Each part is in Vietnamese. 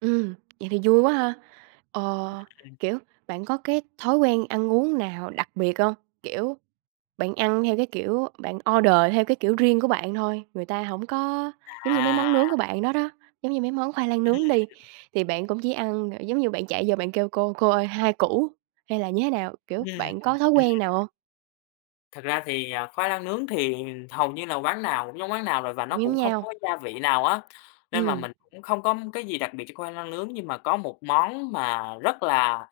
Ừm. Vậy thì vui quá ha. Ừ, Ờ, ừm. kiểu, bạn có cái thói quen ăn uống nào đặc biệt hông? Kiểu, bạn ăn theo cái kiểu, bạn order theo cái kiểu riêng của bạn thôi người ta hổng có, giống như mấy À! món nướng của bạn đó đó, giống như mấy món khoai lang nướng đi, Ừm. thì bạn cũng chỉ ăn, ờ, giống như bạn chạy vô bạn kêu: "Cô, cô ơi, 2 củ" hay là như thế nào, kiểu, Ừm bạn có hưm, thói ừm. quen nào hông? Thật ra thì, à, khoai lang nướng thì hầu như là quán nào cũng giống quán nào rồi và nó Cũng giống cũng không nhau. có gia vị nào á, nên mà Ừm. mình cũng không có cái gì đặc biệt cho khoai lang nướng. Nhưng mà có một món mà rất là,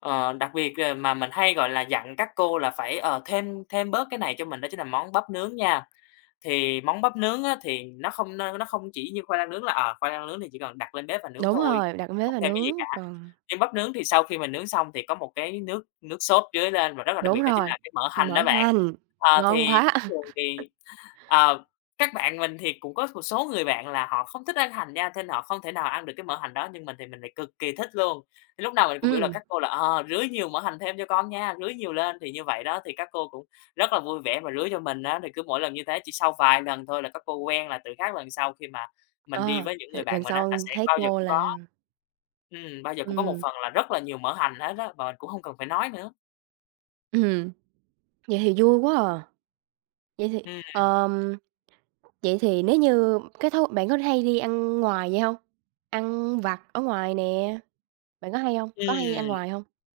ờ, đặc biệt, ờ, mà mình hay, gọi là, dặn các cô là phải, ờ, thêm thêm bớt cái này cho mình đó chính là món bắp nướng nha. Thì món bắp nướng á thì nó không nơ nó không chỉ như khoai lang nướng là, ờ, khoai lang nướng thì chỉ cần đặt lên bếp và nướng Đúng thôi rồi, đặt lên bếp không và thêm cái gì cả. nướng, còn Nhưng bắp nướng thì sau khi mình nướng xong thì có một cái nước nước sốt rưới lên và rất là đặc biệt Đúng đó chính rồi, là cái mỡ ừm, hành mỡ đó bạn. hành, Ờ, ngon thì quá. thông thường thì, ờ, các bạn mình thì cũng có một số người bạn là họ không thích ăn hành nha nên họ không thể nào ăn được cái mỡ hành đó, nhưng mình thì mình lại cực kì thích luôn, lúc nào mình cũng biểu là Ừm. các cô là, ờ, "rưới nhiều mỡ hành thêm cho con nha, rưới nhiều lên" thì như vậy đó thì các cô cũng rất là vui vẻ mà rưới cho mình á. Thì cứ mỗi lần như thế chỉ sau vài lần thôi là các cô quen là từ các lần sau khi mà mình đi Ờ, với những thì người bạn lần mình á là sau sẽ thấy bao giờ cô cũng có là ừm, bao giờ cũng có một Ừm. phần là rất là nhiều mỡ hành hết á, mà mình cũng hông cần phải nói nữa. Ừm hừm. Vậy thì vui quá à. Vậy thì, Ừm, ừm. ờm, vậy thì nếu như cái thói bạn có hay đi ăn ngoài vậy hông? Ăn vặt ở ngoài nè, bạn có hay hông, có hay ăn Ừm. ngoài hông?